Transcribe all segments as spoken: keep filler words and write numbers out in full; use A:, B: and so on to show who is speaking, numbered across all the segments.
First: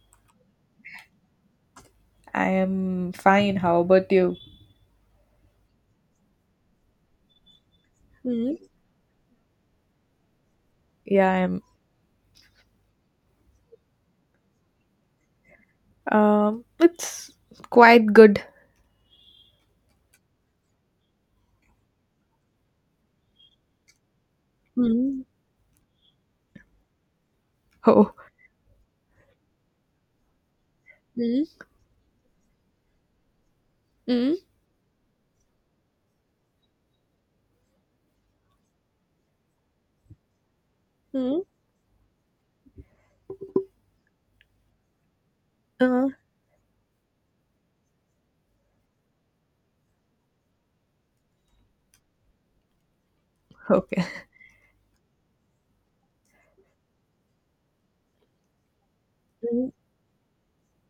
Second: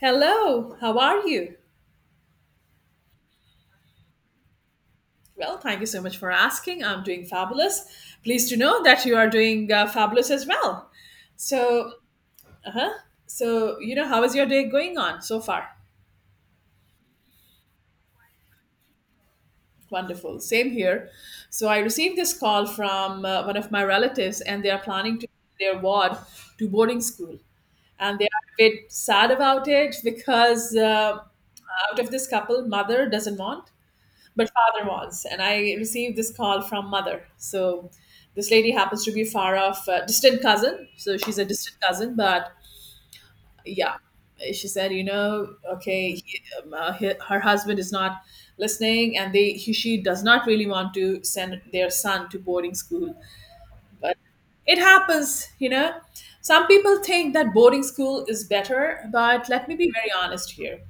A: Hello, how are you?
B: I am fine. How about you?
A: Well, thank you so much for asking. I'm doing fabulous. Pleased to
B: Hmm.
A: know that you are doing uh, fabulous as well.
B: Yeah, I'm.
A: So, uh-huh. So, you know, how is your day going on so far?
B: Um, it's quite good.
A: Wonderful. Same here. So, I received this call from uh, one of my relatives, and they are planning
B: Hmm.
A: to their ward to boarding school.
B: Oh.
A: And they are a bit sad about it because uh,
B: Hmm.
A: out of this couple, mother doesn't want,
B: Hmm.
A: but father was, and I received this call from mother. So this lady happens to be far off, uh, distant cousin. So she's
B: Hmm.
A: a distant cousin, but yeah, she said, you know
B: uh,
A: okay, he, um, uh, he, her husband is not listening, and they he, she does not really want to send their son to boarding school,
B: okay.
A: but it happens, you know. Some people think that boarding school is better, but let
B: Hmm.
A: me be very honest here.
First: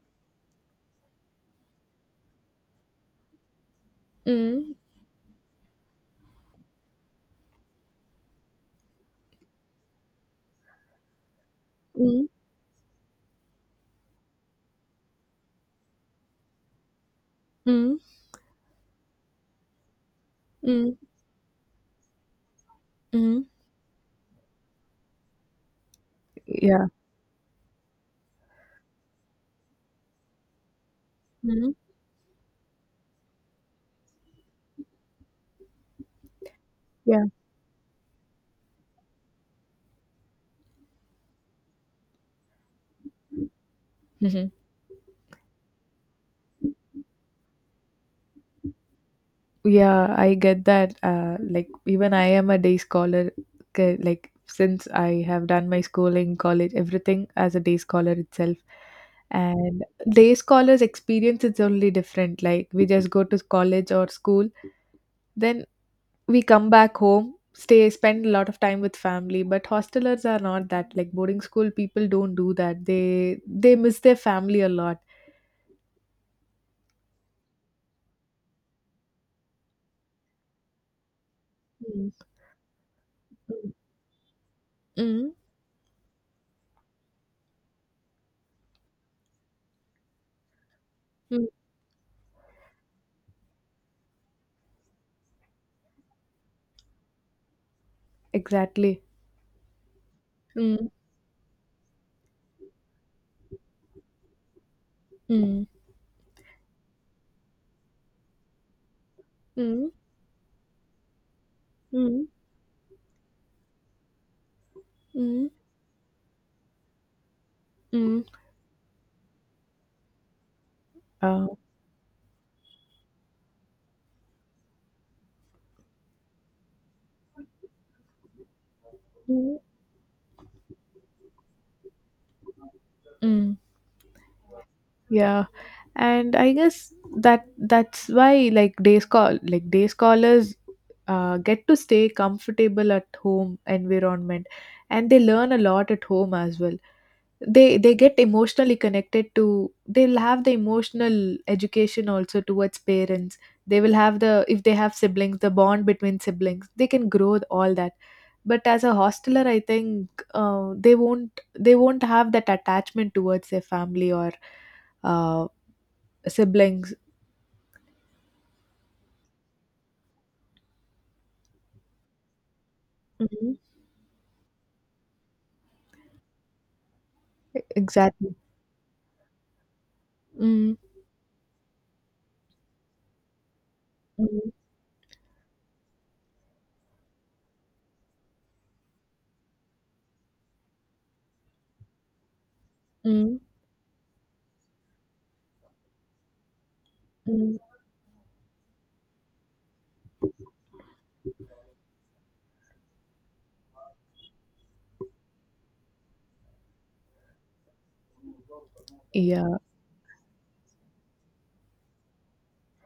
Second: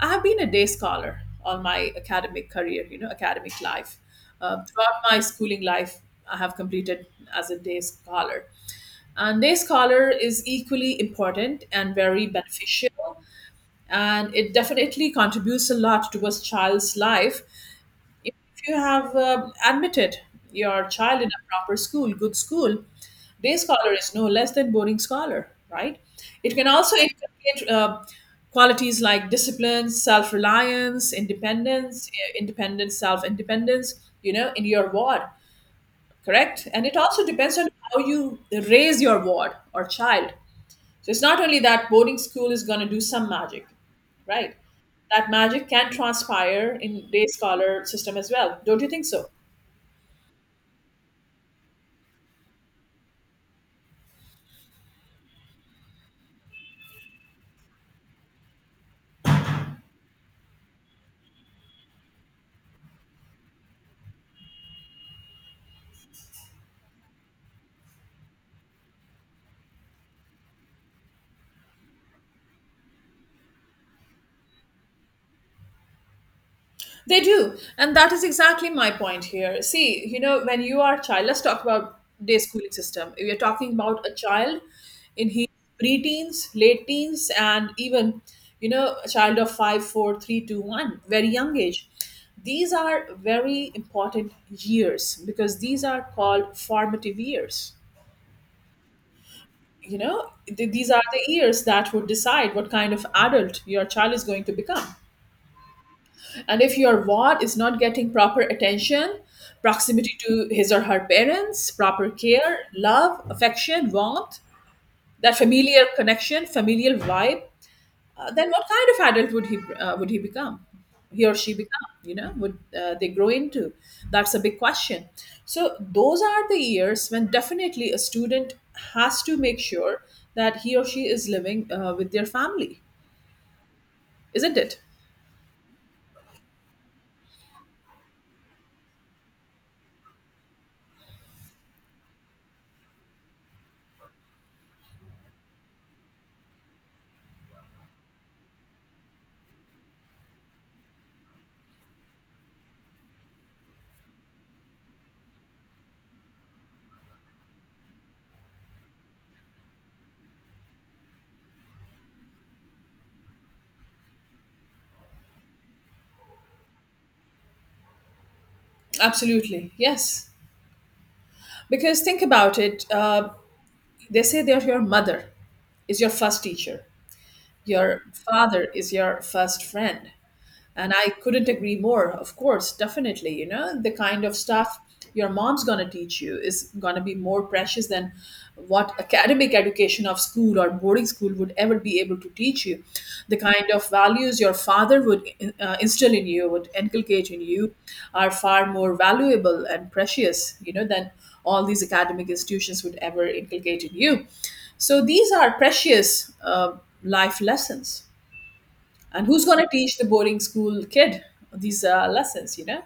A: I have been a day scholar all my academic career, you know, academic life. Uh,
B: Hmm.
A: throughout my schooling life, I have completed as a day scholar. And day scholar is equally important and
B: Hmm.
A: very beneficial, and it definitely contributes a lot towards child's life.
B: Hmm.
A: You have uh, admitted your
B: Hmm.
A: child in a proper school, good school.
B: Hmm.
A: Day scholar is no less than boarding scholar, right? It can
B: Yeah.
A: also inculcate uh, qualities like discipline, self reliance,
B: Hmm.
A: independence, eh, independence, self independence, you know, in your ward, correct? And it also
B: Yeah.
A: depends on how you raise your ward or child. So it's not only that boarding school is going to do some magic, right? That magic can transpire in day scholar system as well. Don't you think so?
B: Yeah, I get that. Uh, like even I am a day scholar. ca- Like since I have done my schooling, college, everything as a day scholar itself, and day scholars' experience is only different. Like we just go to college or school, then we come back home, stay, spend a lot of time with family. But hostelers are not that. Like boarding school people don't do that. They they miss their family a lot.
A: They do. And that is exactly my point here. See, you know, when you are a child, let's talk about
B: Mm,
A: day schooling system. We are talking
B: mm,
A: about a child in
B: mm,
A: his preteens, late teens, and even, you know, a child of five, four, three, two, one, very
B: mm.
A: young age. These are very important years because these are called formative years.
B: Exactly.
A: You know, th-
B: Mm,
A: these are the years that would decide what kind of adult your child is going to become.
B: mm,
A: And if your ward is not getting proper attention,
B: mm,
A: proximity to his or her parents, proper
B: mm.
A: care, love, affection, warmth, that
B: Mm,
A: familiar connection, familial vibe,
B: mm.
A: uh, then what kind of adult would he uh, would he become? He or she
B: Oh.
A: become? You know, would uh, they grow into? That's a big question. So those are the years when definitely a student has to
B: Mm,
A: make sure that he or she is living uh, with their family,
B: mm.
A: isn't it?
B: Yeah. And I guess that that's why, like day school, like day scholars uh, get to stay comfortable at home environment, and they learn a lot at home as well. They they get emotionally connected to. They'll have the emotional education also towards parents. They will have, the if they have siblings, the bond between siblings, they can grow all that. But as a hosteler I think uh, they won't they won't have that attachment towards their family or uh, siblings.
A: Absolutely, yes. Because think about it, uh,
B: Mhm.
A: they say that your mother is your first teacher,
B: E
A: your
B: Exactly.
A: father is your first friend,
B: Mm,
A: and I couldn't agree more. Of course, definitely. You know, the kind of
B: mm,
A: stuff your mom's going to teach you is going to be more precious than what academic education of school or boarding school would ever be able to teach you. The
B: mm,
A: kind of values your father would uh, instill in you, would inculcate in
B: mm.
A: you, are far more valuable and precious, you know, than all these academic institutions would ever inculcate in you. So these are precious uh, life lessons, and who's
B: Yeah.
A: going to teach the boarding school kid these uh, lessons, you know,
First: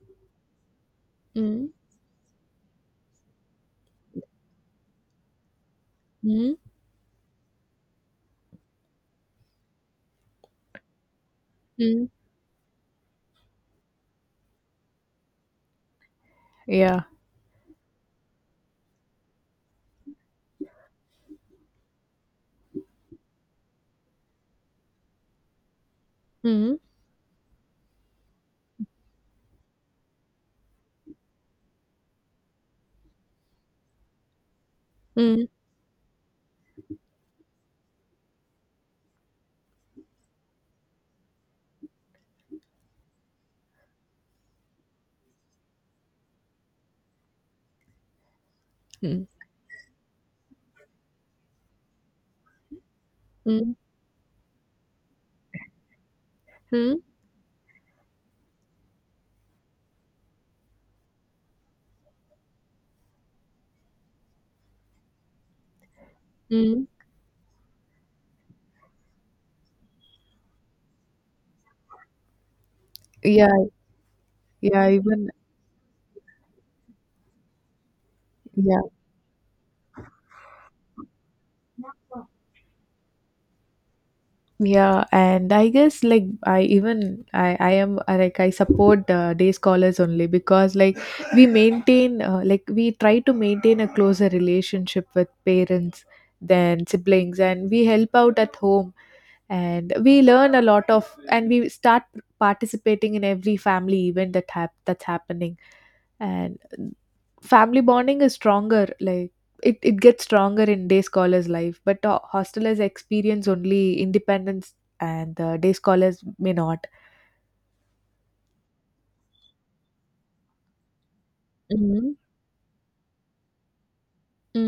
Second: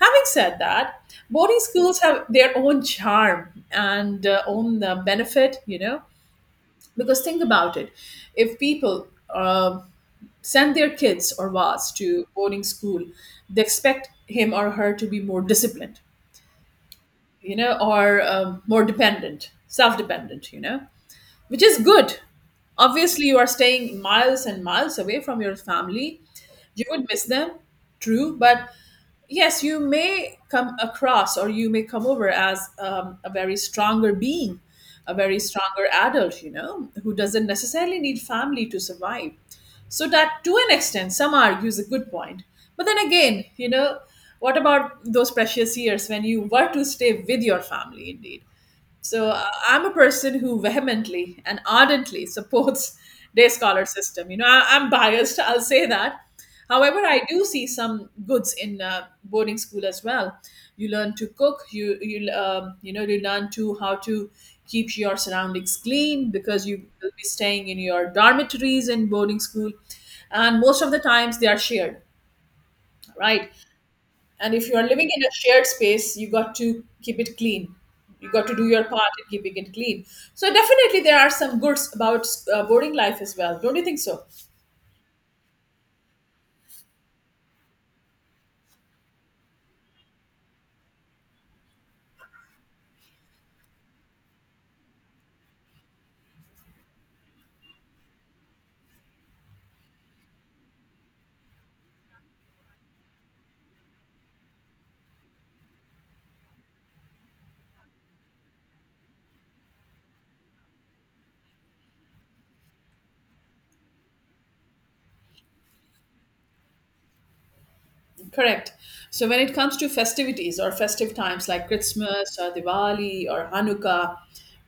A: having said that, boarding
B: Mm,
A: schools have their own charm and uh, own uh, benefit, you know,
B: mm,
A: because think about it, if people uh, send their kids or was
B: mm.
A: to boarding school, they expect him or her to be more disciplined,
B: Yeah.
A: you know, or um, more dependent, self-dependent, you know, which is good. Obviously, you are staying miles and miles away from your family.
B: Mm,
A: You would miss them, true, but yes, you may come across or you may come over as um, a very stronger being, a very
B: mm,
A: stronger adult, you know, who doesn't necessarily need family to survive. So, that to an extent, some argue is a good point. But then again, you know, what about those precious years when you were to stay with your family, indeed?
B: mm,
A: So uh, I'm a person who vehemently and ardently supports day
B: mm,
A: scholar system. You know, I, I'm biased. I'll say that. However,
B: mm,
A: I do see some goods in uh, boarding school as well. You learn to cook. You you um, you know you learn to how to keep your surroundings clean because you
B: mm.
A: will be staying in your dormitories in boarding school, and most of the times they are shared,
B: Yeah,
A: right? And if you are
B: yeah,
A: living in
B: even
A: a shared space, you got to keep it clean. You got to do
B: yeah.
A: your part in keeping it clean. So definitely there are some goods about uh, boarding life as well. Don't you think so?
B: Yeah, and I guess like I even I I am uh, like I support uh, day scholars only because like we maintain uh, like we try to maintain a closer relationship with parents than siblings, and we help out at home, and we learn a lot of and we start participating in every family event that hap- that's happening, and family bonding is stronger. Like it, it gets stronger in day scholars life, but uh, hostelers experience only independence, and uh, day scholars may not.
A: Correct. So when it comes to festivities or festive times like
B: Mm.
A: Christmas or Diwali or Hanukkah,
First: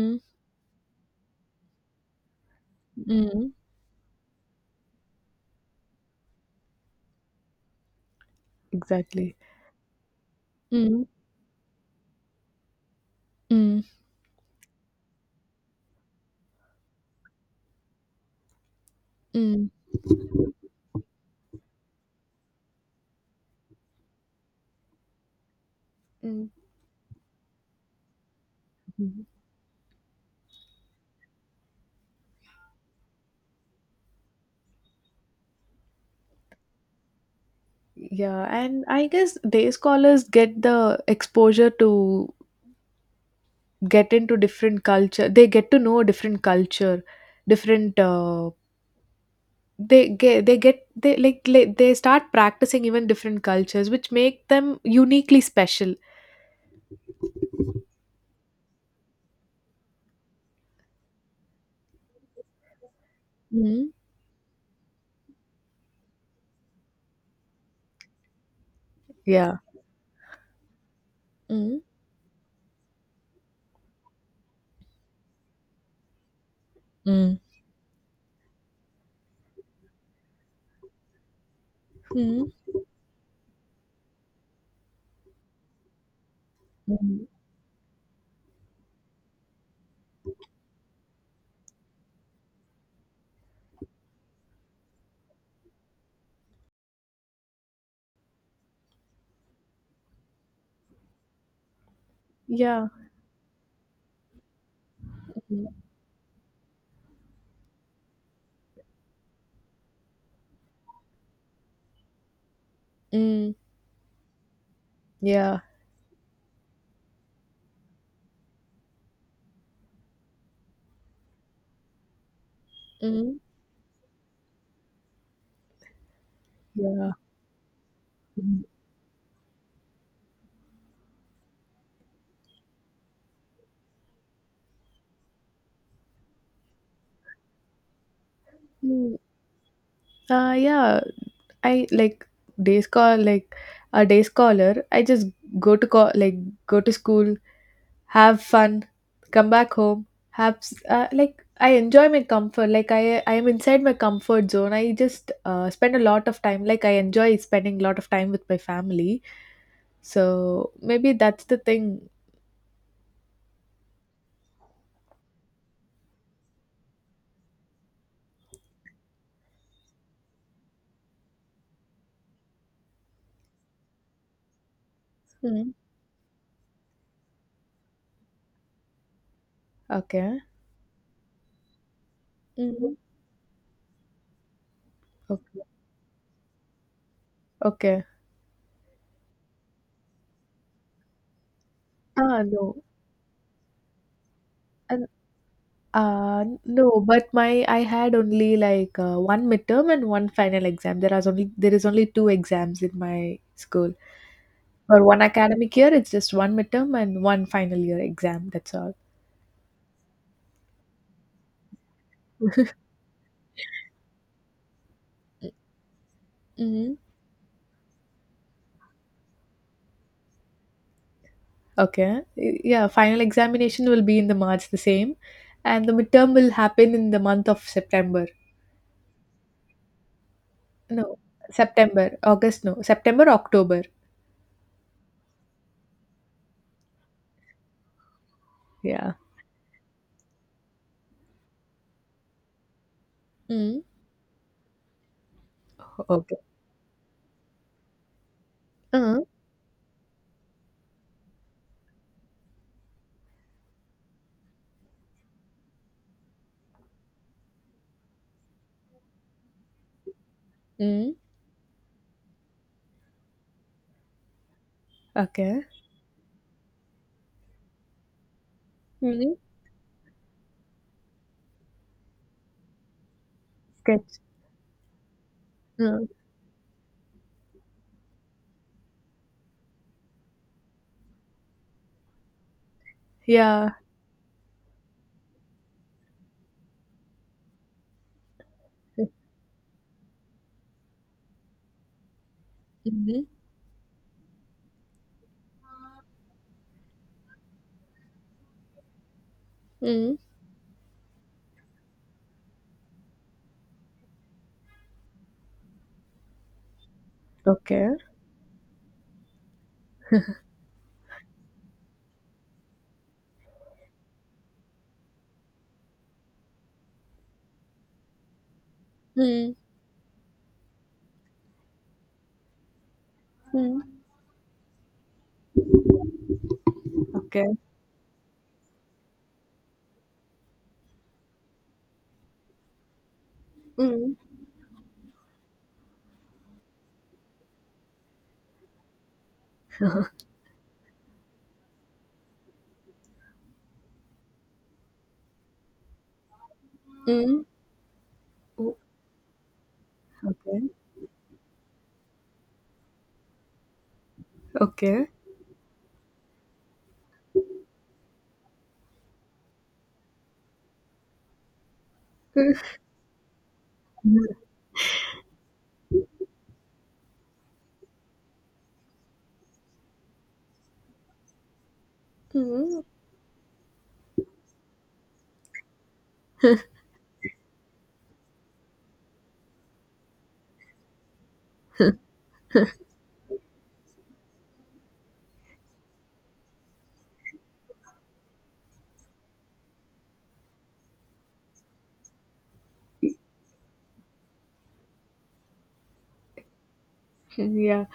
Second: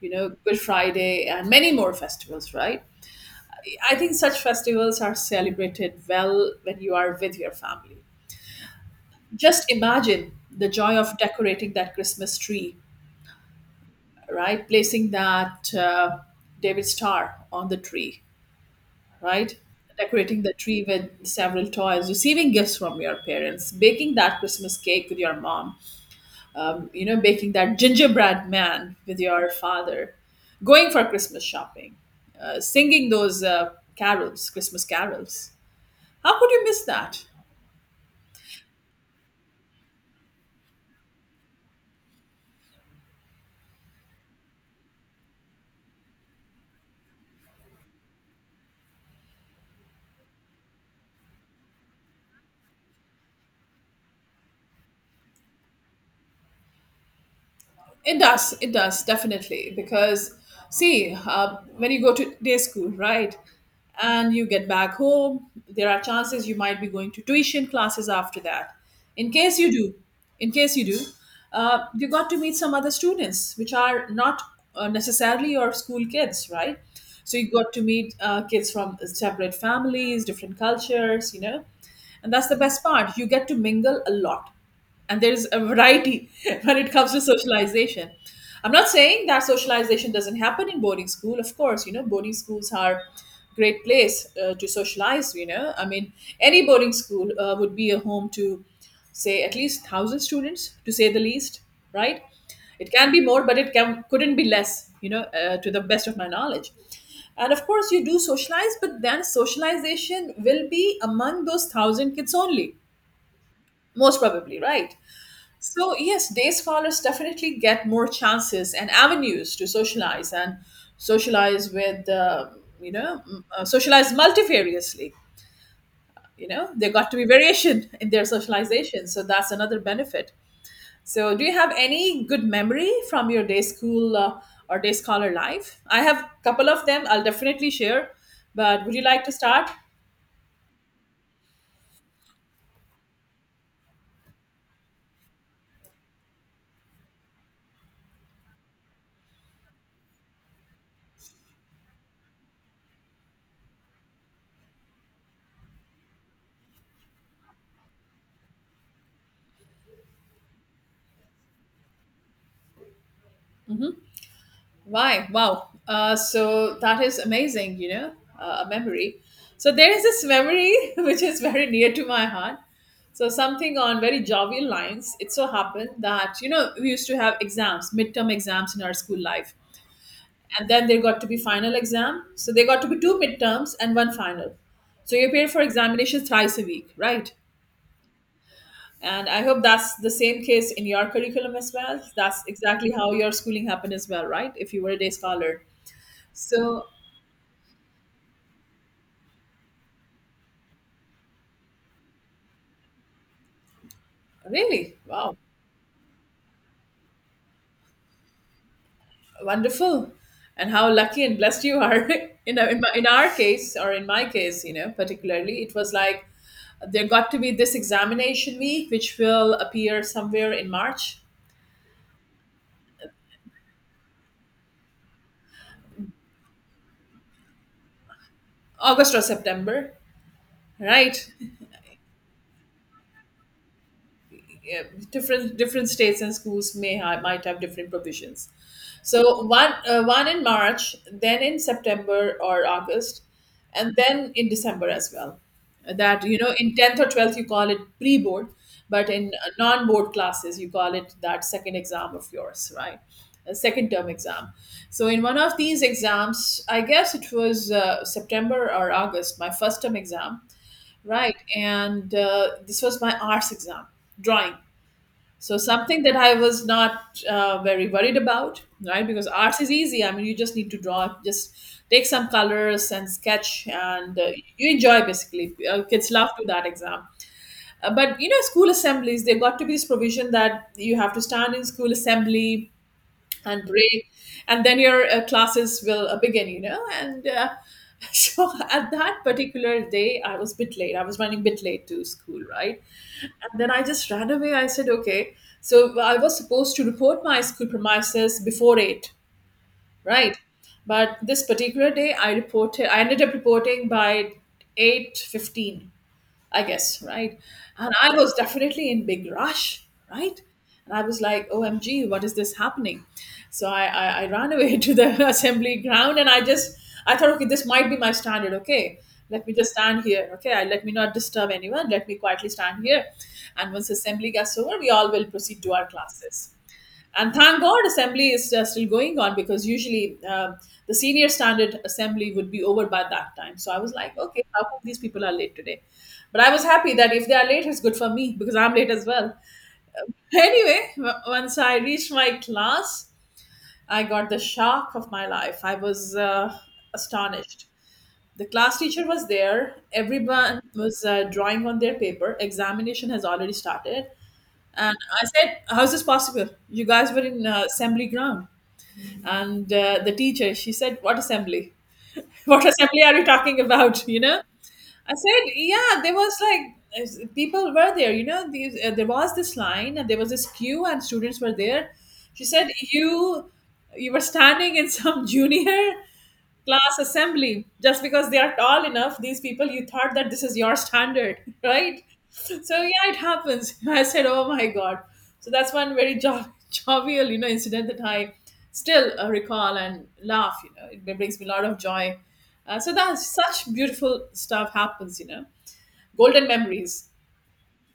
A: you know, Good Friday and many more festivals, right?
B: Mm.
A: I think such festivals are celebrated well when you are with your family.
B: Exactly.
A: Just imagine the joy
B: Mm.
A: of decorating that Christmas tree,
B: Mm.
A: right? Placing that uh, David star on the tree, right?
B: Mm.
A: Decorating the tree with several toys, receiving gifts from your parents, baking that Christmas cake with your mom,
B: Mm.
A: um, you know, baking that gingerbread man with
B: Mm.
A: your father, going for Christmas shopping, uh, singing those uh, carols, Christmas carols. How could you miss that?
B: Yeah, and I guess day scholars get the exposure to get into different culture. They get to know different culture, different uh, they get they get they like, like they start practicing even different cultures which make them uniquely special.
A: It does. It does definitely because see, uh, when you go to day school, right,
B: Mm.
A: and you get back home, there are chances you might be going to tuition classes after that. In
B: Yeah.
A: case you do, in case you do,
B: Mm.
A: uh, you got to meet some other students which are not uh, necessarily your school kids, right? So
B: Mm.
A: you got to meet uh, kids from separate families, different cultures, you know, and that's
B: Mm.
A: the best part. You get to mingle a lot and there is a variety when it comes to
B: Mm.
A: socialization. I'm not saying that socialization doesn't happen in boarding school. Of course, you know, boarding schools are great place uh, to socialize, you know. I mean, any boarding school uh, would be a home to, say, at least one thousand students, to say the least, right?
B: Yeah.
A: It can be more, but it can, couldn't be less, you know, uh,
B: Mm.
A: to the best of my knowledge. And of course, you do socialize, but then socialization will be among those one thousand kids only,
B: Mm.
A: most probably, right?
B: Yeah.
A: So, yes, day scholars definitely get more chances and avenues to socialize and socialize with, uh, you know,
B: Mm.
A: m- uh, socialize multifariously. You know, they got
B: Yeah.
A: to be variation in their
B: Mm.
A: socialization. So, that's another benefit. So, do you have any good memory from your day school uh, or day scholar life? I have a couple of them I'll definitely share, but would you
B: Mm.
A: like to start?
B: Uh yeah, I like day scholar, like a day scholar. I just go to co- like go to school, have fun, come back home, have s- uh, like I enjoy my comfort. Like I I am inside my comfort zone. I just uh, spend a lot of time. Like I enjoy spending a lot of time with my family. So maybe that's the thing.
A: Why? Wow. Uh, so that is amazing, you know, uh, a memory. So there is this memory which is very near to my heart. So something on very jovial lines. It so
B: Mm.
A: happened that, you know, we used to have exams, midterm exams in our school life.
B: Okay.
A: And then there got to be final exam. So there got to
B: Mm.
A: be two midterms and one final. So you appear for
B: Okay.
A: examination thrice a week, right?
B: Okay.
A: And I hope that's the same case in your curriculum as well. That's
B: Ah, no.
A: exactly how your schooling happened as well, right? If you were a
B: And
A: day scholar.
B: uh
A: So.
B: no, but my I had only like uh, one midterm and one final exam. There are only, there is only two exams in my school.
A: Really?
B: Or one
A: Wow.
B: academic year, it's just one midterm and one final year exam. That's all.
A: Wonderful. And how lucky and blessed you are. in, in, my, in our case, or in my case, you know, particularly, it was like
B: Hmm.
A: there got to be this examination week, which will appear somewhere in March,
B: Okay. Y- Yeah, final examination will be in the March the same, and the midterm will happen in the month of September.
A: August, or September,
B: No,
A: right?
B: September, August, no, September, October.
A: Yeah, different different states and schools may have, might have different provisions.
B: Yeah.
A: So one uh, one in March, then in September or August,
B: Mm.
A: and then in December as well. That you
B: Okay.
A: know, in tenth or twelfth you call it pre-board, but
B: Uh,
A: in uh, non-board classes you call it that second exam of yours, right? A second term exam. So in one of these exams, I guess it was uh, September or August, my first term exam,
B: mm.
A: right? And uh, this was my arts exam, drawing, so
B: Okay.
A: something that I was not uh, very worried about, right? Because
B: Mm.
A: arts is easy. I mean, you just need to draw, just take some colors and sketch, and
B: Sketch.
A: uh, you enjoy basically. Uh,
B: Uh,
A: kids love to that exam. Uh, but you know, school assemblies, they've got to be this provision that you have to stand in school assembly and
B: yeah.
A: break, and then your uh, classes will uh, begin. You know, and uh, so at that particular day, I was a bit late. I was running a bit late to school, right?
B: Mm.
A: And then I just ran away. I said, okay. So well, I was supposed to report my school premises before eight,
B: Mm.
A: right? But this particular day, I reported, I ended up reporting by eight fifteen. I guess, right?
B: Okay.
A: And I was definitely in big rush, right? And I was like, O M G, what is this happening? So I, I, I ran away to the assembly ground and I just, I thought, okay, this might be my standard. Okay, let me
B: Mm.
A: just stand here. Okay, I, let me not disturb anyone. Let me quietly stand here. And once
B: Mm.
A: assembly gets over, we all will proceed to our classes, and
B: Okay.
A: thank god assembly is uh, still going on because usually um, the senior standard assembly would be over by that time. So I was like,
B: Mm.
A: okay, how come these people are late today? But I was happy that if they are late, it's good for me because I'm late as well. Anyway, w- once I reached my class, I got the shock of my life. I was uh,
B: Mm.
A: astonished. The class teacher was there. Everyone
B: Okay.
A: was uh, drawing on their paper. Examination has already started. And
B: Okay.
A: I said, how's this possible? You guys were in uh, assembly ground. And uh, the teacher, she said, what assembly? What assembly are you talking about? you know I said, yeah, there was like people were there, you know these, uh, there was this line and there was this queue and students were there. She said,
B: Mm.
A: you you were standing in some junior class assembly just because they are tall enough, these people, you thought that this is your standard, right? So yeah, it happens. I said, oh my god. So that's one very jo- jovial, you know incident that I still uh, recall and laugh, you know it brings me a lot of joy. Uh, so that's such beautiful stuff happens you know Golden memories.
B: Yeah.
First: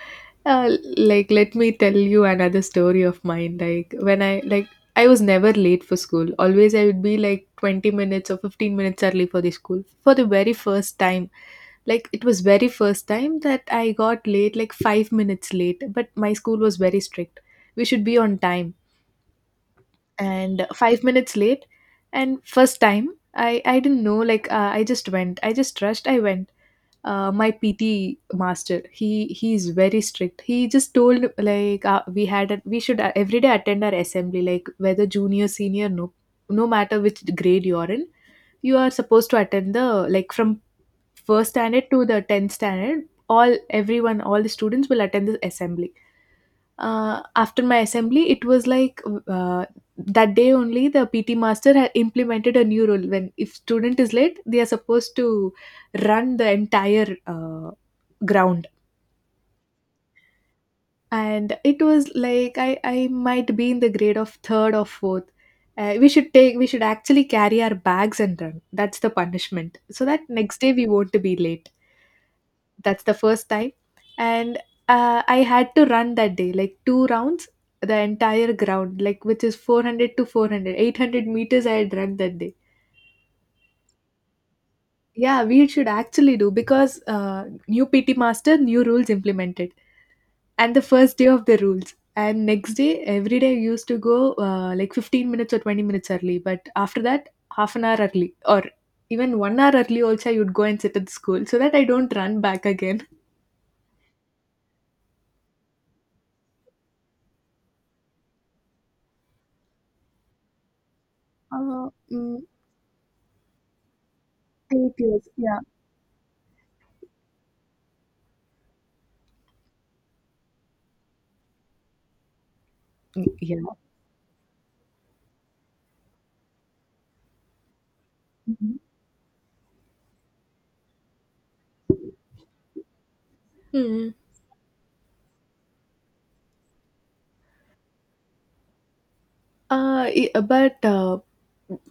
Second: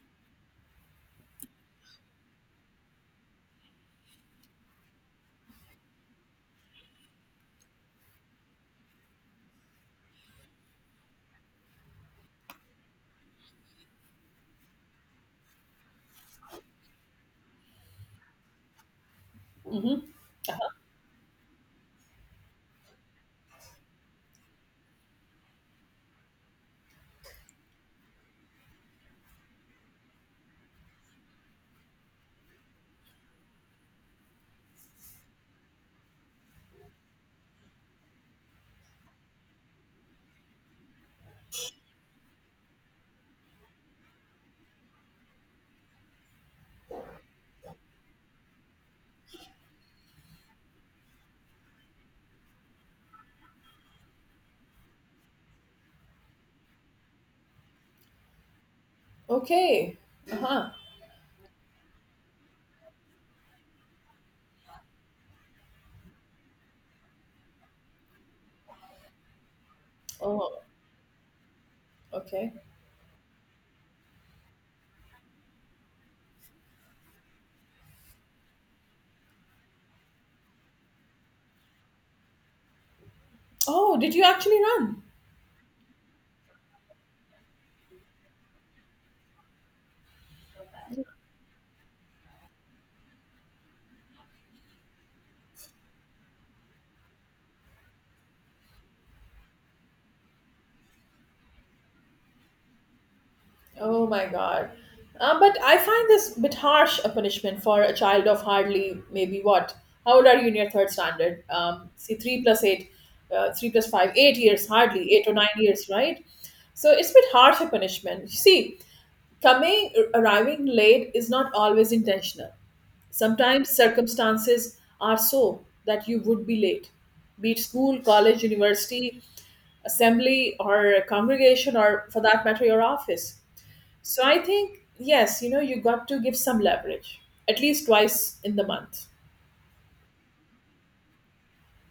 B: Uh, like let me tell you another story of mine. Like when I, like I was never late for school. Always I would be like twenty minutes or fifteen minutes early for the school. For the very first time, like it was very first time that I got late like five minutes late, but my school was very strict. We should be on time. And five minutes late, and first time I I didn't know like uh, I just went. I just rushed. I went uh, my P T master. He he is very strict. He just told like uh, we had a, we should uh, every day attend our assembly, like whether junior, senior, no, no matter which grade you are in, you are supposed to attend the, like from first standard to the tenth standard. All everyone, all the students will attend this assembly. Uh, after my assembly, it was like uh, that day only the P T master had implemented a new rule. When if student is late, they are supposed to run the entire uh, ground,
A: Okay. Uh-huh.
B: and it was like i i might be in the grade of third or fourth. Uh, we should take, we should actually carry our bags and run. That's the punishment so that
A: Oh.
B: next day we won't be late.
A: Okay.
B: That's the first time. And uh, I had to run that day like two rounds, the entire ground, like which is four hundred to four hundred eight hundred meters I had run that day.
A: Oh, did you actually run?
B: Yeah, we should actually do because uh, new PT master, new rules implemented, and the first day of the rules. And next day, every day I used to go uh, like fifteen minutes or twenty minutes early, but after that half an hour early or even one hour early, also I would go and sit at the school so that I don't run back again.
A: Oh my God. Uh, but I find this bit harsh a punishment for a child of hardly maybe what? How old are you in your third standard?
B: Uh,
A: Um, see,
B: mm,
A: three plus eight, uh, three plus five, eight years
B: eight
A: hardly, eight
B: years,
A: or nine
B: yeah.
A: years, right? So it's a bit harsh a punishment. You see, coming arriving late is not always intentional.
B: Mm, yeah.
A: Sometimes circumstances are so that you would be late, be it school, college,
B: Mhm.
A: university, assembly, or congregation, or for that matter, your office.
B: Mm.
A: So I think, yes, you know, you got to give some leverage at least twice in the month.
B: Uh, i- but uh,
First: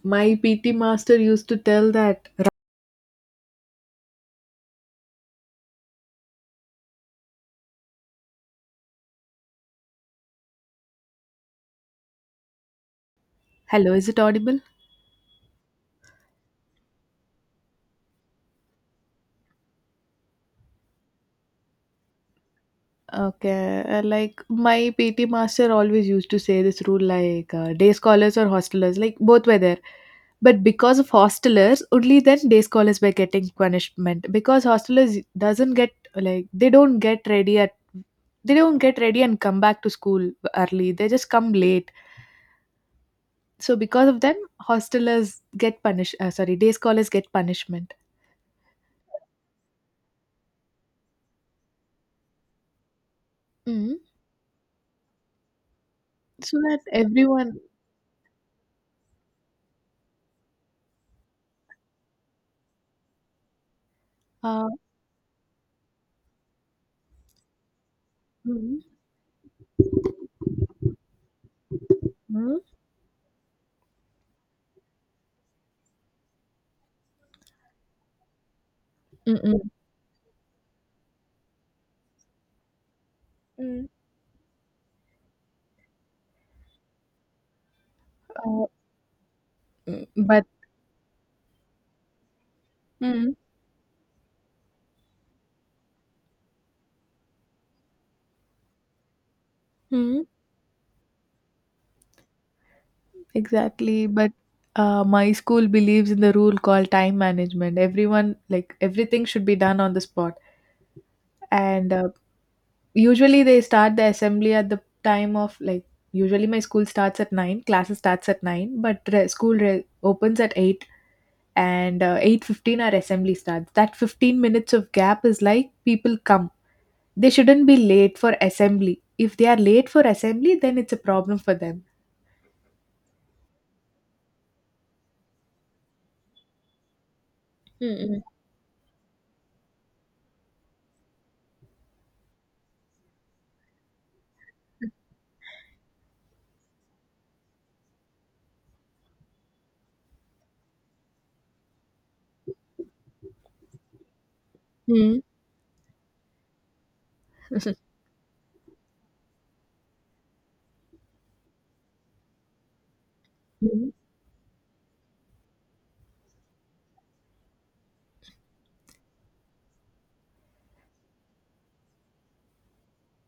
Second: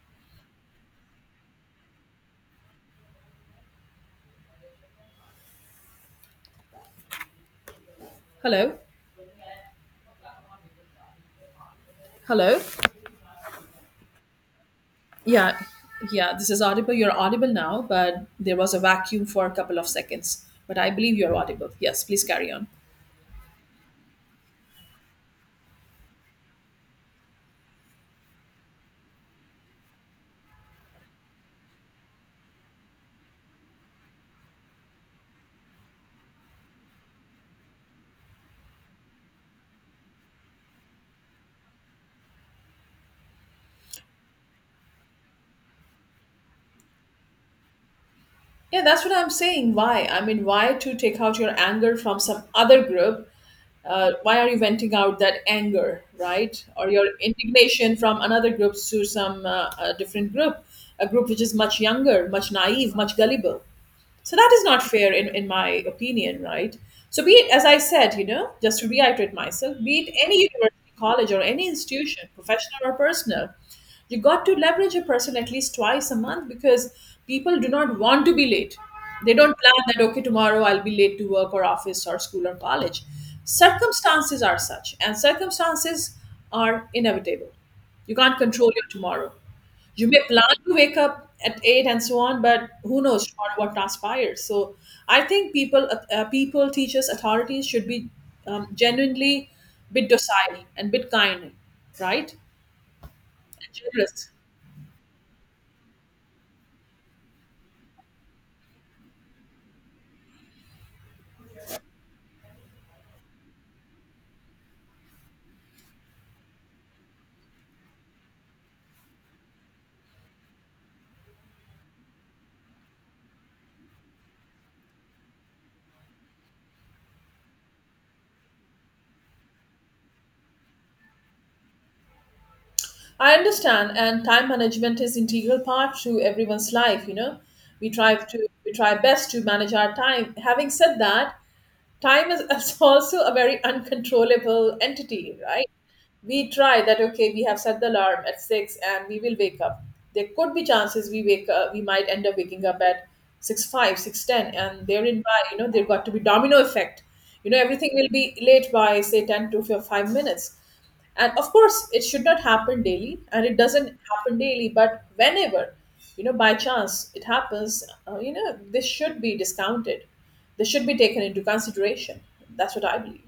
B: my P T master used to tell that,
A: Hello? Hello?
B: hello, is it audible?
A: Yeah. Yeah, this is audible. You're audible now, but there was a vacuum for a couple of seconds. But I believe you're audible. Yes, please carry on.
B: Okay, uh, like my P T master always used to say this rule, like uh, day scholars or hostelers, like both were there. But because of hostelers, only then day scholars were getting punishment because hostelers doesn't get like they don't get ready at, they don't get ready and come back to school early. They just come late. So because of them, hostelers get punished. Uh, sorry, day scholars get punishment.
A: Yeah, that's what I'm saying. Why? I mean, why to take out your anger from some other group?
B: Mm.
A: Uh, why are you venting out that anger,
B: So
A: right?
B: that
A: Or your
B: everyone.
A: indignation from another group to some uh, uh different group, a group which is much younger, much naive, much gullible? So that is
B: Uh,
A: not fair, in, in my opinion, right? So, be it, as I said, you know, just to
B: mm,
A: reiterate myself, be it any university, college, or any institution,
B: mm,
A: professional or personal, you got to leverage a person at least twice a month because people do not want to be late. They
B: mm,
A: don't
B: mm,
A: plan that, okay, tomorrow I'll be late to work or office or school or college.
B: mm.
A: Circumstances are such, and circumstances are inevitable. You can't
B: Uh,
A: control your tomorrow. You
B: mm,
A: may
B: by.
A: plan to wake up at eight and so on, but who knows
B: Mm.
A: what what transpires. So I think people, uh, uh, people, teachers, authorities should be um, genuinely bit
B: Mm.
A: docile and bit kind, right? And
B: Exactly.
A: generous.
B: But uh, my school believes in the rule called time management. Everyone, like, everything should be done on the spot. And uh, usually they start the assembly at the time of, like, usually my school starts at nine, classes starts at nine, but re- school re- opens at eight, and uh, eight fifteen our assembly starts. That fifteen minutes of gap is like people come. They shouldn't be late for assembly. If they are late for assembly, then it's a problem for them.
A: I understand, and time management is integral part to everyone's life. You know, we try
B: Mm.
A: to we try best to manage our time. Having said that, time is is also a very uncontrollable entity, right? We try that, okay, we have set the alarm at six and we will wake up. There could be chances we wake up. We might end up waking up at six five, six ten, and
B: Hmm.
A: therein by, you know there got to be domino effect. You know everything will be late by say ten to fi- five minutes. And of course it should not happen daily and it doesn't happen daily, but whenever you know by chance it happens, uh, you know this should be discounted. This should be taken into consideration. That's what I believe.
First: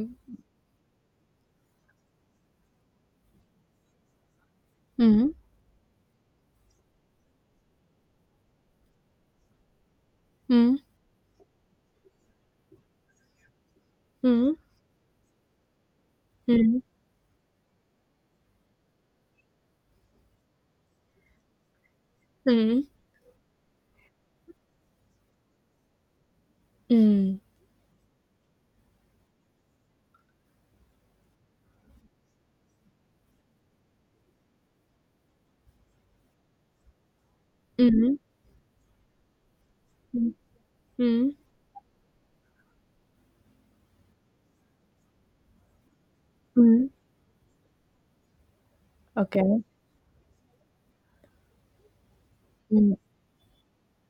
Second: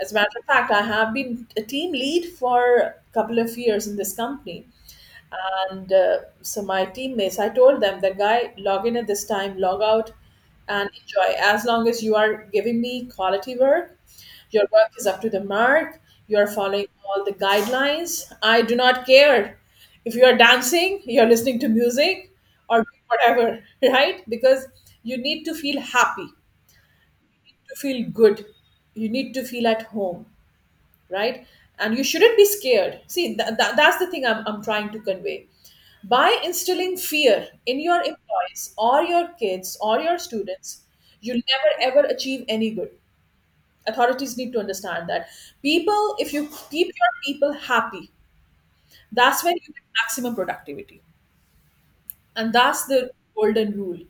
A: As a matter of fact, I have been a team lead for a couple of years in this company.
B: Mhm,
A: And uh, so my teammates, I told them that, guy, log in at this time, log out
B: mhm,
A: and enjoy. As long as you are giving me quality work,
B: mhm,
A: your work is up to the mark, you are
B: mhm,
A: following all the guidelines. I do not care if you are dancing, you're listening to music, or
B: mhm,
A: whatever, right? Because you need to feel happy,
B: mhm,
A: to feel good, you need to feel at home, right? And you shouldn't be scared. See, th- th- that's the thing I'm, I'm trying to convey. By instilling fear in your
B: mhm,
A: employees or your kids or your
B: mhm,
A: students,
B: mhm,
A: you'll never ever achieve any good. Authorities need to understand that. People, if you keep
B: mhm.
A: your people happy, that's when you
B: Okay.
A: get maximum productivity. And that's
B: Mhm,
A: the golden rule.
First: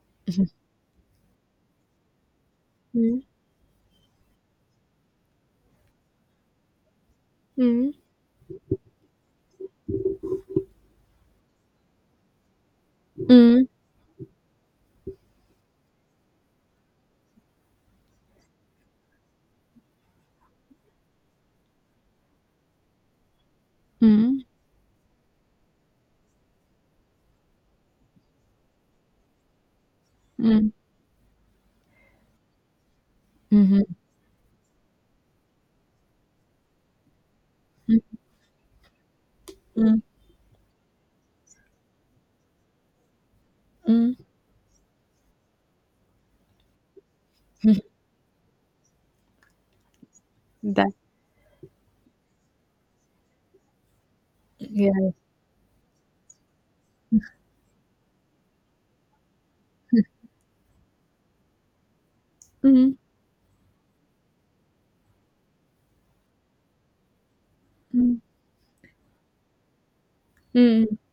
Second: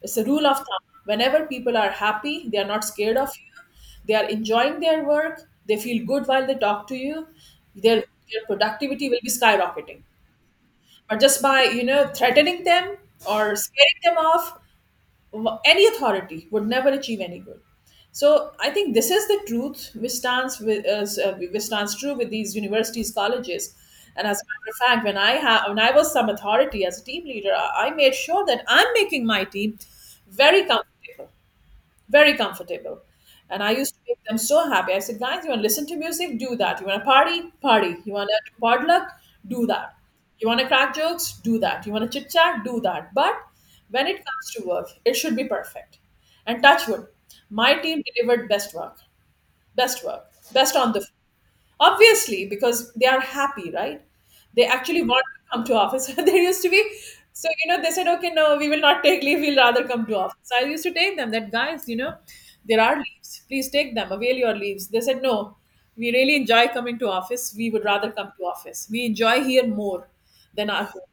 A: It's a rule of thumb. Whenever people are happy, they are not scared
B: mhm,
A: of you, they are enjoying their work, they feel good while they talk to you,
B: mhm,
A: their, their productivity will be skyrocketing. But just by, you know, threatening them or
B: mhm,
A: scaring them off, wh- any authority would never achieve any good. So I think this is the truth which stands with uh, s- uh, which stands true with these universities, colleges. And as a
B: mhm,
A: matter of fact, when I have when I was some authority as a team leader, I I made sure that I'm making my team very
B: mhm,
A: comfortable, very comfortable. And I
B: mhm,
A: used to make them so happy. I said, guys, you want to listen to music? Do that. You want to party? Party. You
B: mhm,
A: want to potluck? Do that.
B: mhm,
A: You want to crack jokes? Do that. You want to chit chat? Do that. But when
B: mhm.
A: it comes to work, it should be perfect. And touch wood, my team delivered best work, best work, best on
B: That
A: the obviously because they are happy, right? They actually
B: yes.
A: want to come to office. There used to be. So you know they said, okay, no, we will not take leave. We'll rather come to office. I used to take them that, guys, you know there are
B: Mhm,
A: leaves, please take them, avail your leaves. They said, no, we really enjoy coming to office, we would rather
B: mhm,
A: come to office, we enjoy here more than our
B: mhm,
A: home.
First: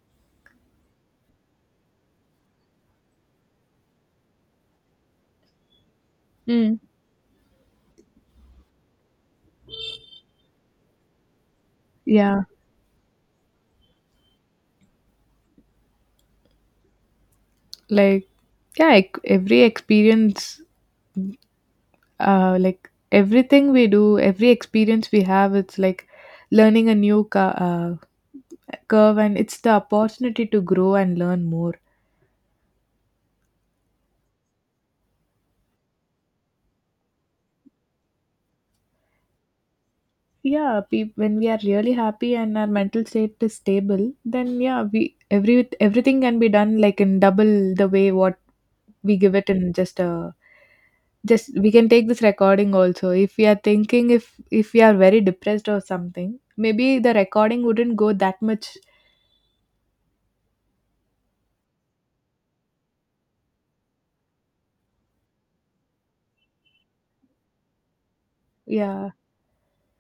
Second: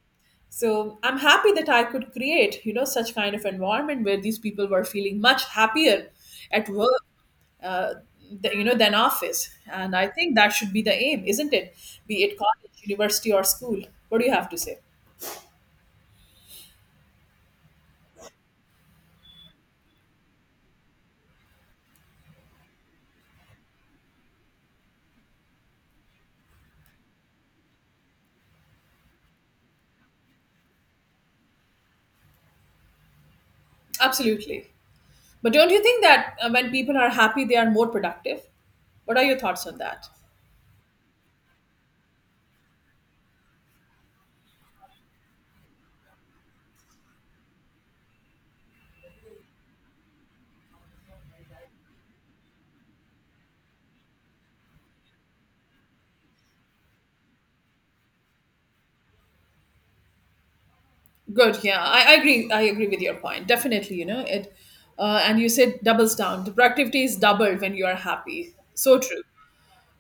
A: So I'm happy that I could create, you know such kind of environment where these people were feeling much happier at
B: mhm.
A: work uh, the, you know than office. And I think that should be the aim, isn't it? Be it
B: Yeah,
A: college, university, or school. What do you have to say?
B: like yeah, ec- every experience, uh, like everything we do, every experience we have, it's like learning a new cu- uh, curve, and it's the opportunity to grow and learn more.
A: Absolutely. But don't you think that uh, when people are happy they are more productive? What are your thoughts on that?
B: Yeah, pe- when we are really happy and our mental state is stable, then yeah we every everything can be done like in double the way what we give it in. Just a, just we can take this recording also. If we are thinking if if we are very depressed or something, maybe the recording wouldn't go that much.
A: Good. Yeah, I, I agree. I agree with your point. Definitely, you know it. Uh, and you said doubles down. The productivity is doubled when you are happy. So
B: Yeah.
A: true.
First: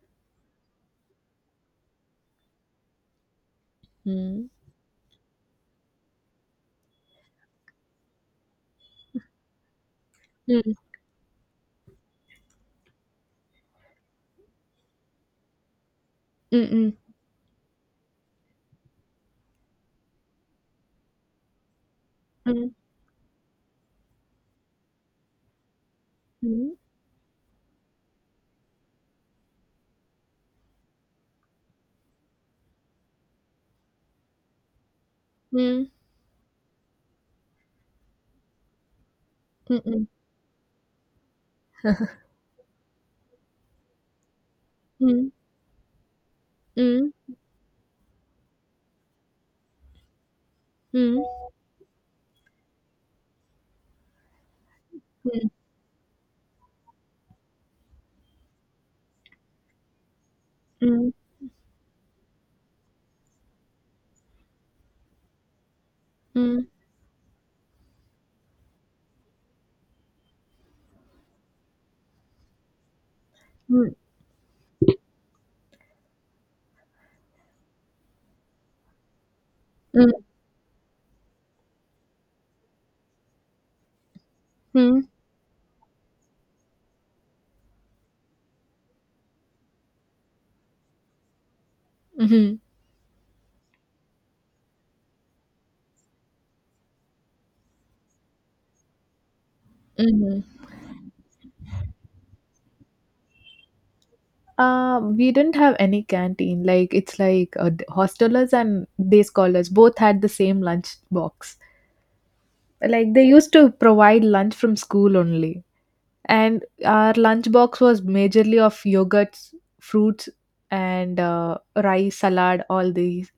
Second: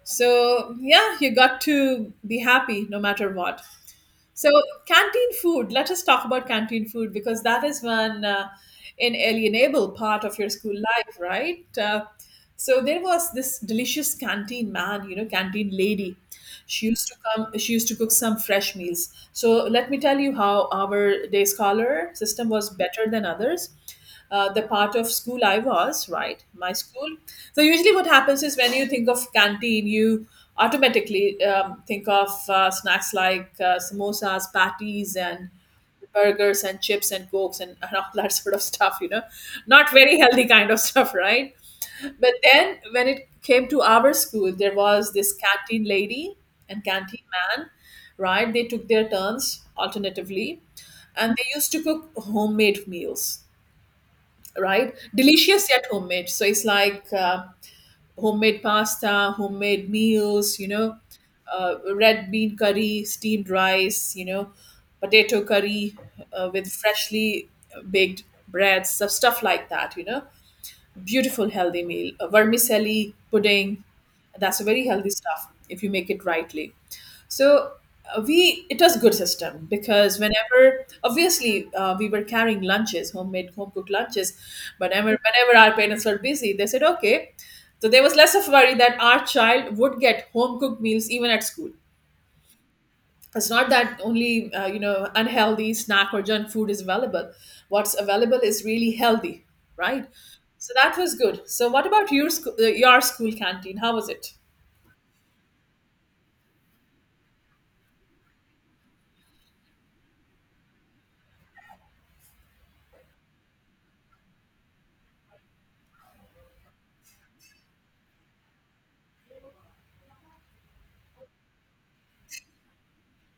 A: So yeah, you got to be happy no matter what. So,
B: Mm.
A: canteen food, let us talk about canteen food because that is one uh, inalienable part of your
B: Mm,
A: school life, right? Uh, so, there was this delicious canteen man, you know, canteen lady. She
B: mm,
A: used to come, she used to cook some fresh meals. So, let me tell you how our day scholar system was
B: mm,
A: better than others, uh, the part of school I was, right? My
B: mm,
A: school. So usually, what happens is when you think of canteen, you automatically um, think of uh, snacks like uh, samosas, patties, and
B: mm,
A: burgers and chips and cokes and, and all that sort of stuff. You know, not
B: mm,
A: very healthy kind of stuff, right? But then when it came to our school, there was
B: mm,
A: this canteen lady and
B: mm,
A: canteen man, right? They took their turns alternatively,
B: mm, mm,
A: and they used to cook homemade meals, right? Delicious yet homemade. So it's like uh, homemade pasta, homemade meals, you
B: mm,
A: know,
B: mm,
A: uh, red bean curry, steamed rice, you know, potato curry uh, with freshly baked breads, so stuff like that, you know, beautiful healthy meal, a vermicelli pudding.
B: mm,
A: That's a very healthy stuff if you make it rightly. So uh, we it was good system
B: mm,
A: because whenever obviously uh, we were carrying lunches, homemade home cooked lunches, but
B: mm,
A: whenever, whenever our parents were busy, they said okay. So there was less of worry that our child would get home cooked meals even at school.
B: mm, mm,
A: It's not that only uh, you know, unhealthy snack or junk food is available. What's available is really healthy,
B: mm,
A: right?
B: mm.
A: So that was good. So what about your school, uh, your school canteen, how was it?
B: Um, we didn't have any canteen. Like it's like uh, the hostelers and day scholars both had the same lunch box. Like they used to provide lunch from school only, and our lunch box was majorly of yogurts, fruits, and uh, rice salad. All these.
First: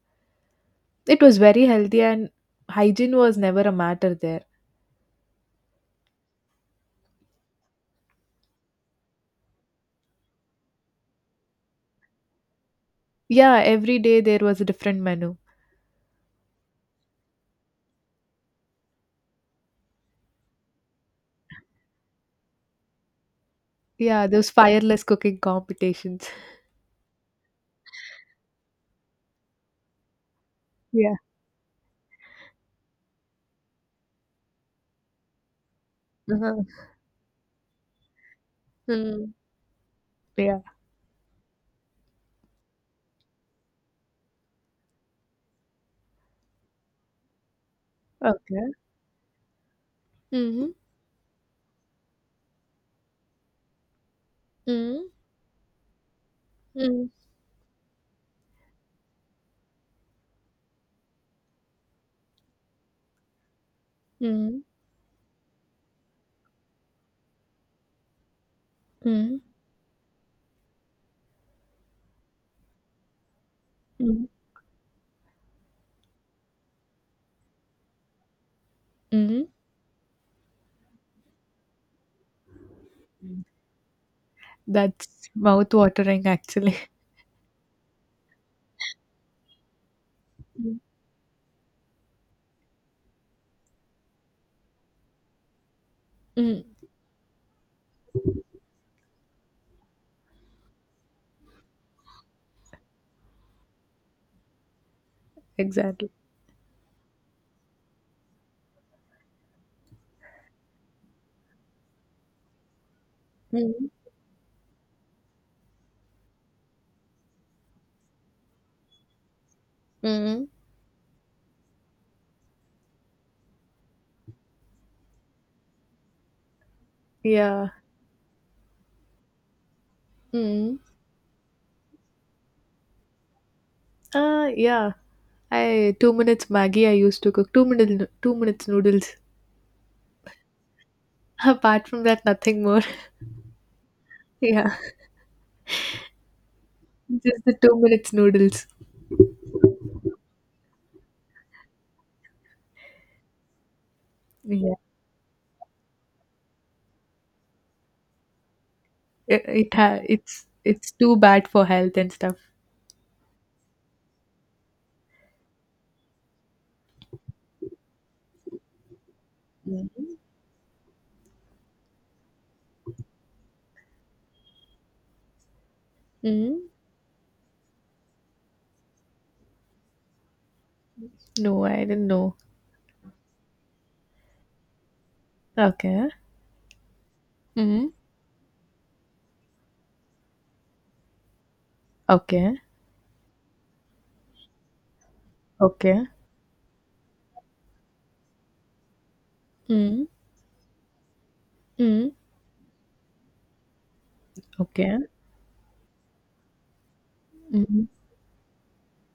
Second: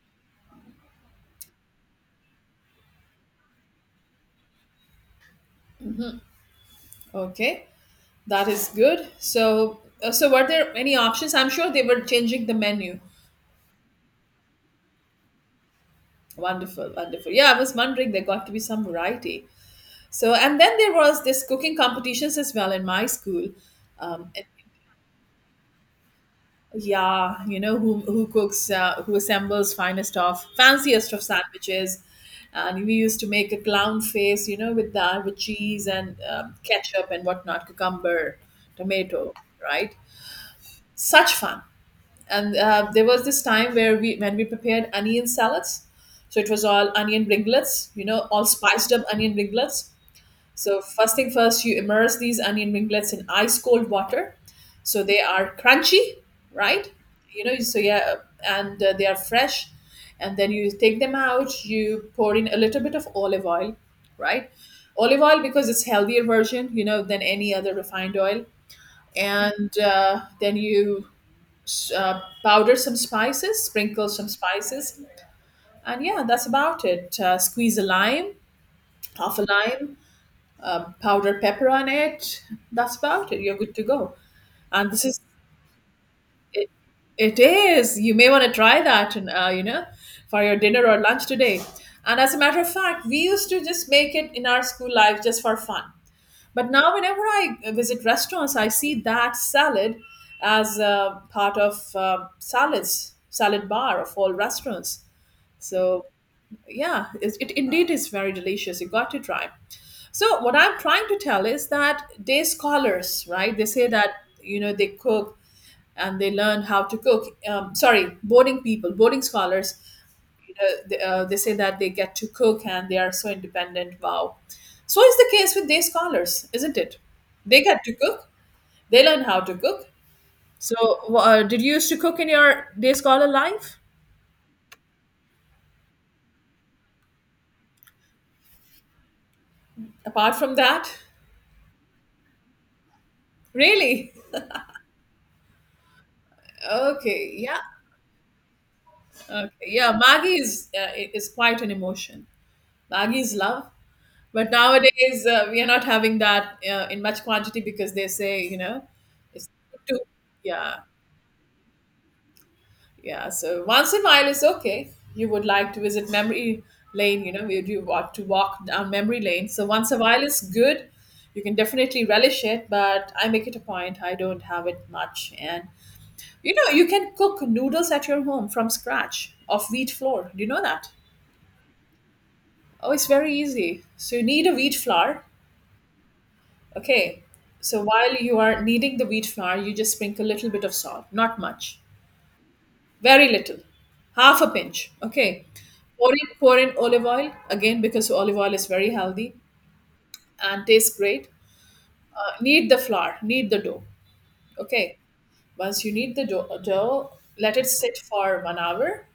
B: It was very healthy, and hygiene was never a matter there.
A: Okay, that is good. So uh, so were there any options? I'm sure they were changing the menu.
B: Yeah, every day there was a different menu.
A: Wonderful, wonderful. Yeah, I was wondering, there got to be some variety. So and then there was this cooking competitions as well in my school,
B: Yeah,
A: um, and
B: those fireless cooking competitions.
A: yeah, you know, who who cooks, uh, who assembles finest of fanciest
B: Yeah.
A: of sandwiches, and we used to make a clown face, you know, with that, with cheese and um,
B: Uh-huh.
A: ketchup and whatnot, cucumber, tomato,
B: Mm.
A: right?
B: Yeah.
A: Such fun. And uh, there was this time where we when we prepared onion salads, so it was all onion ringlets, you know, all
B: Okay.
A: spiced up onion ringlets.
B: Mm-hmm.
A: So first thing first, you immerse these onion ringlets in ice cold water, so
B: Mm,
A: they are crunchy, right?
B: mm,
A: You know, so yeah, and uh, they are fresh. And then you take them out. You pour in a little bit of olive oil, right?
B: mm,
A: Olive oil, because it's healthier version, you know, than any other refined oil.
B: mm,
A: And uh, then you uh, powder some spices, sprinkle some spices, and yeah, that's about it. Uh, squeeze a lime, half a
B: mm,
A: lime, um, powdered pepper on it. That's about it.
B: mm.
A: You're good to go. And this is
B: That's mouth-watering,
A: it.
B: actually.
A: It is. You may want to try that, and uh, you know, for your
B: Mm,
A: dinner or lunch today. And as a matter of fact, we used to just make it in our school life just for fun.
B: mm.
A: But now, whenever I visit restaurants, I see that salad as a part of uh, salads, salad bar of all restaurants. So
B: Exactly.
A: yeah, it, it indeed is very delicious. You got it right. So what I'm trying to tell is that day scholars, right, they say
B: Mm,
A: that, you know, they cook and they learn how to cook. Um, sorry, boarding people, boarding scholars,
B: mm,
A: you know, they, uh, they say that they get to cook and they are so independent, wow. So is the case with day scholars, isn't it? They
B: yeah.
A: get to cook, they learn how to cook. So
B: Mm.
A: uh, did you used to cook in your day scholar life?
B: Uh, yeah. I two minutes Maggie I used to cook. Two minutes two minutes noodles.
A: Apart from that,
B: Apart from that, nothing more.
A: really?
B: Yeah.
A: Okay,
B: Just the
A: yeah.
B: two minutes noodles.
A: Okay, yeah, Maggie is uh, i- is quite an emotion. Maggie is love, but
B: Yeah.
A: nowadays uh, we are not having that uh, in much quantity because they say, you know,
B: It,
A: it's
B: it
A: too,
B: ha it's
A: yeah,
B: it's too bad for health and stuff.
A: yeah. So once in a while is okay. You would like to visit memory lane, you know, you do want to walk down memory lane. So
B: Mm.
A: once a while is good. You can definitely relish it, but I make it a point, I don't have it much. And you
B: Mm.
A: know, you can cook noodles at your home from scratch of wheat flour. Do you know that?
B: No, I didn't know.
A: Oh, it's very easy. So you need a wheat flour.
B: Okay.
A: Okay. So
B: Mm.
A: while you are kneading the wheat flour, you just sprinkle a little bit of salt, not much,
B: Okay.
A: very little, half a pinch. Okay.
B: Okay.
A: Pour in, pour in olive oil again because olive oil is very healthy
B: Mm.
A: and tastes great.
B: Mm.
A: Uh, knead the flour, knead the dough. Okay.
B: Okay.
A: Once you knead the dough, dough, let it
B: Mm.
A: sit for one hour.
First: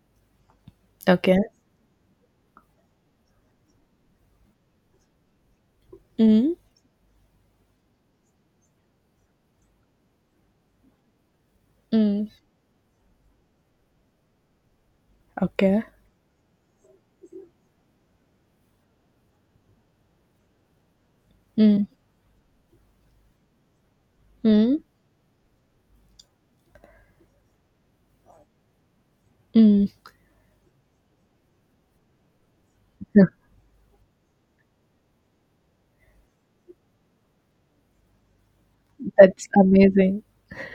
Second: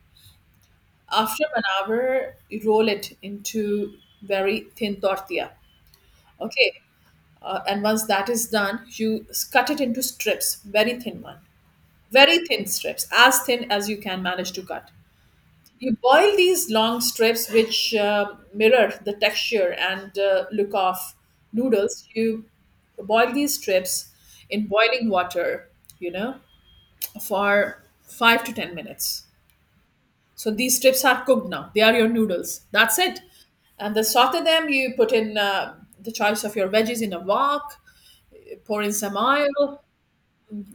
B: Okay.
A: After one hour, you roll it into very thin tortilla.
B: Mm.
A: Okay. Uh, and once that is done, you s- cut it into strips, very thin one,
B: Mm.
A: very thin strips, as thin as you can manage to cut.
B: Okay.
A: You boil these long strips, which uh, mirror the texture and uh, look of
B: Mm.
A: noodles. You boil these strips in
B: Mm.
A: boiling water, you know, for five to ten minutes.
B: Mm.
A: So these strips are cooked now. They are your noodles. That's it. And the saute them. You put in uh, the choice of your veggies in a wok, pour in some
B: That's
A: oil,
B: amazing.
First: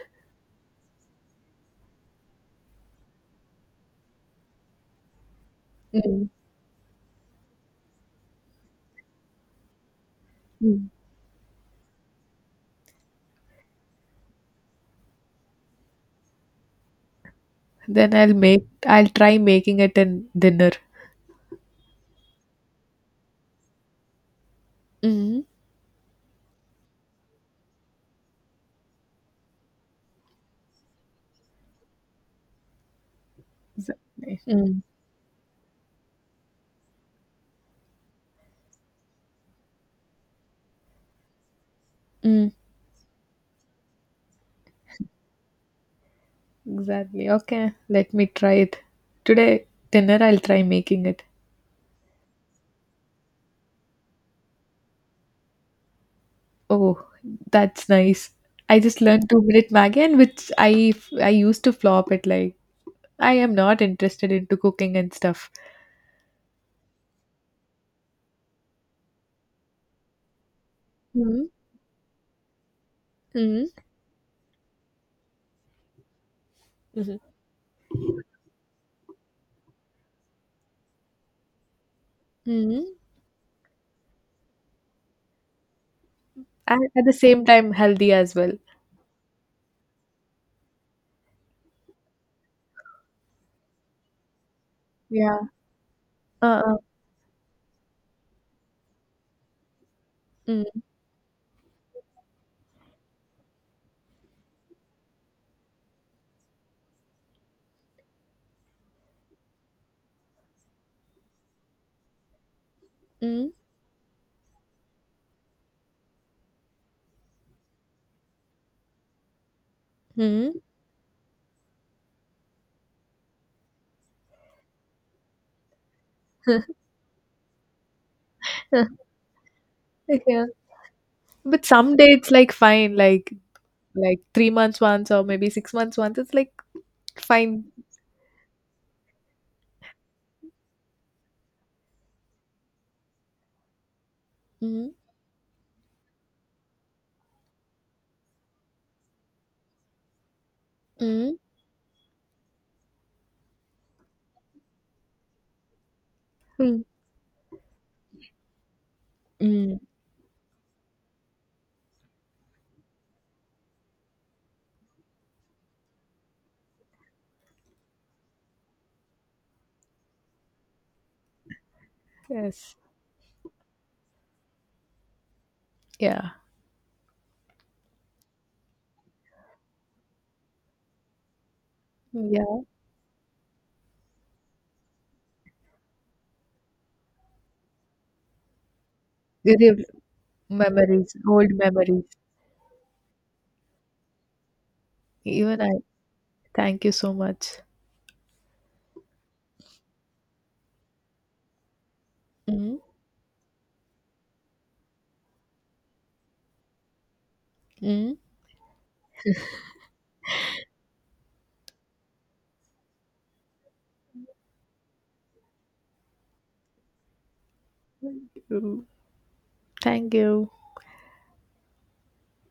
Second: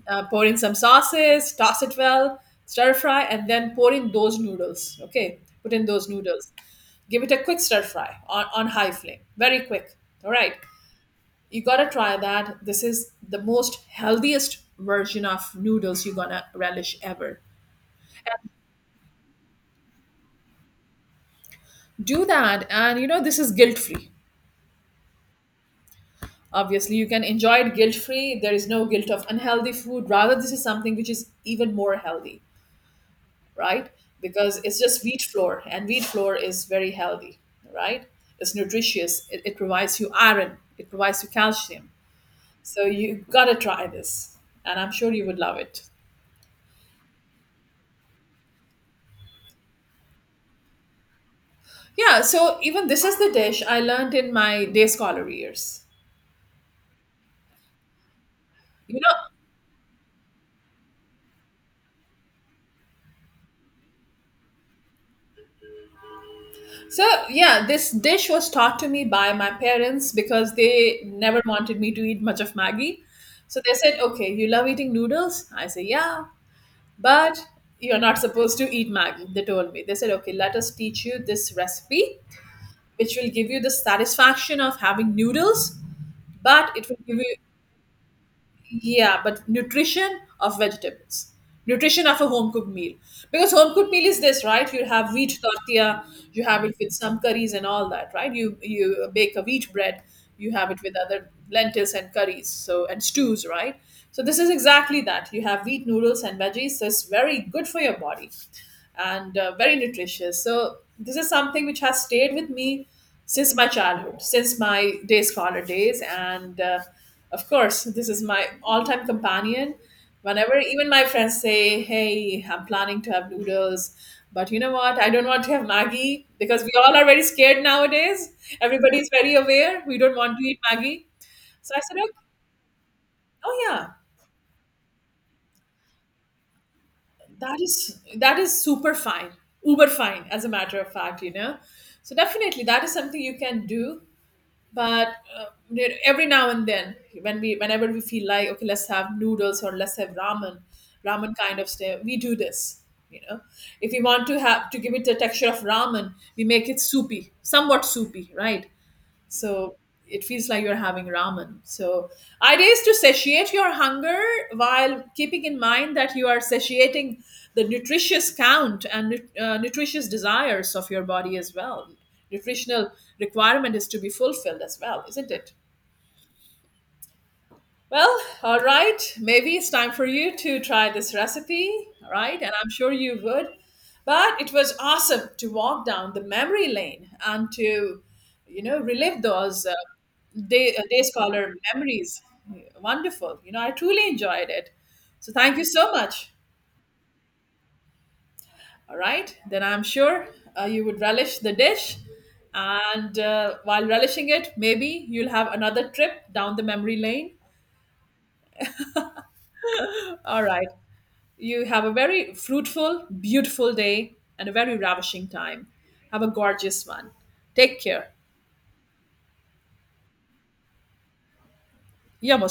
A: uh, pour in some sauces, toss it well, stir fry, and then pour in those noodles. Okay, put in those
B: Mm.
A: noodles. Give it a quick stir fry on, on high flame, very quick. All right,
B: Mm.
A: you gotta try that. This is the most healthiest version of noodles you're gonna relish ever.
B: Then I'll make I'll try making it in dinner.
A: Do that, and you know, this is guilt free.
B: Mm.
A: Obviously, you can enjoy it guilt free. There is no guilt of unhealthy food. Rather, this is something which is even more healthy, right?
B: Exactly.
A: Because it's
B: Mm.
A: just wheat flour, and wheat flour is very healthy, right? It's nutritious. It, it provides you iron. It provides you calcium.
B: Mm.
A: So you gotta try this, and I'm sure you would love it.
B: Exactly. Okay. Let me try it. Today dinner I'll try making it.
A: Yeah. So even this is the dish I learned in my day scholar years.
B: Oh, that's nice. I
A: You
B: just
A: know,
B: learned two minute Maggie and which I I used to flop it like I am not interested into cooking and stuff.
A: so yeah, this dish was taught to me by my parents because they never
B: Mm.
A: wanted me to eat much of Maggie. So
B: Hmm.
A: they said, okay, you love eating noodles? I say, yeah.
B: Mhm.
A: But you're not supposed to eat maggi, they told me. They said, okay, let us teach you this recipe,
B: Mhm.
A: which will give you the satisfaction of having noodles, but it
B: And
A: will
B: at the
A: give you,
B: same time, healthy as well.
A: yeah, but nutrition of vegetables, nutrition of a home cooked meal. Because home cooked meal is this, right? You have
B: Yeah.
A: wheat tortilla, you have it
B: Uh-uh.
A: with some curries and all that, right? You you bake a wheat bread, you have
B: Mm,
A: it with other lentils and curries, so and stews, right? So this is exactly that. You have wheat noodles and veggies. So it's very good for your body, and uh, very nutritious. So this is something which has stayed with me
B: mm,
A: since my childhood, since my day scholar days, and uh, of course, this is my all-time companion. Whenever
B: mm.
A: even my friends say, "Hey, I'm planning to have noodles," but you know what? I don't want to have Maggie because we all are very scared nowadays. Everybody is very aware. We don't want to
B: Yeah.
A: eat Maggie.
B: But
A: So I
B: some
A: said,
B: day
A: "Okay,
B: it's like fine, like
A: oh yeah,
B: like three months once or maybe six months once. It's like
A: that
B: fine.
A: is that is super fine, uber fine, as a matter of fact, you know." So definitely, that is something you can do,
B: Mm,
A: but uh, there- every now and then, when we whenever we feel like okay, let's have noodles or let's have ramen, ramen
B: mm.
A: kind of stuff, we do this, you know, if we want to have to give it the texture of ramen, we make it
B: Hmm.
A: soupy, somewhat soupy, right? So
B: Mm.
A: it feels like you're having ramen. So, ideas to satiate your hunger while keeping in mind that you are satiating the nutritious count and nu- uh, nutritious desires of your body as well.
B: Yes.
A: Nutritional requirement is to be fulfilled as well, isn't it?
B: Yeah.
A: Well, all right. Maybe it's time for you to try this recipe, all right? And
B: Yeah.
A: I'm sure you would. But it was awesome to walk down the memory lane and to, you know, relive those uh,
B: Real
A: day, uh, day
B: memories, old
A: scholar
B: memories.
A: memories. Wonderful. You know, I truly enjoyed it. So thank
B: Even
A: you
B: I.
A: so much.
B: Thank you so much.
A: All right. Then I'm sure uh, you would relish the dish.
B: Mm,
A: And uh, while relishing it, maybe you'll have another trip down the memory lane.
B: mm.
A: All right. You have a very fruitful, beautiful day and a very ravishing time. Have a gorgeous one. Take care.
B: Thank you.
A: Yamos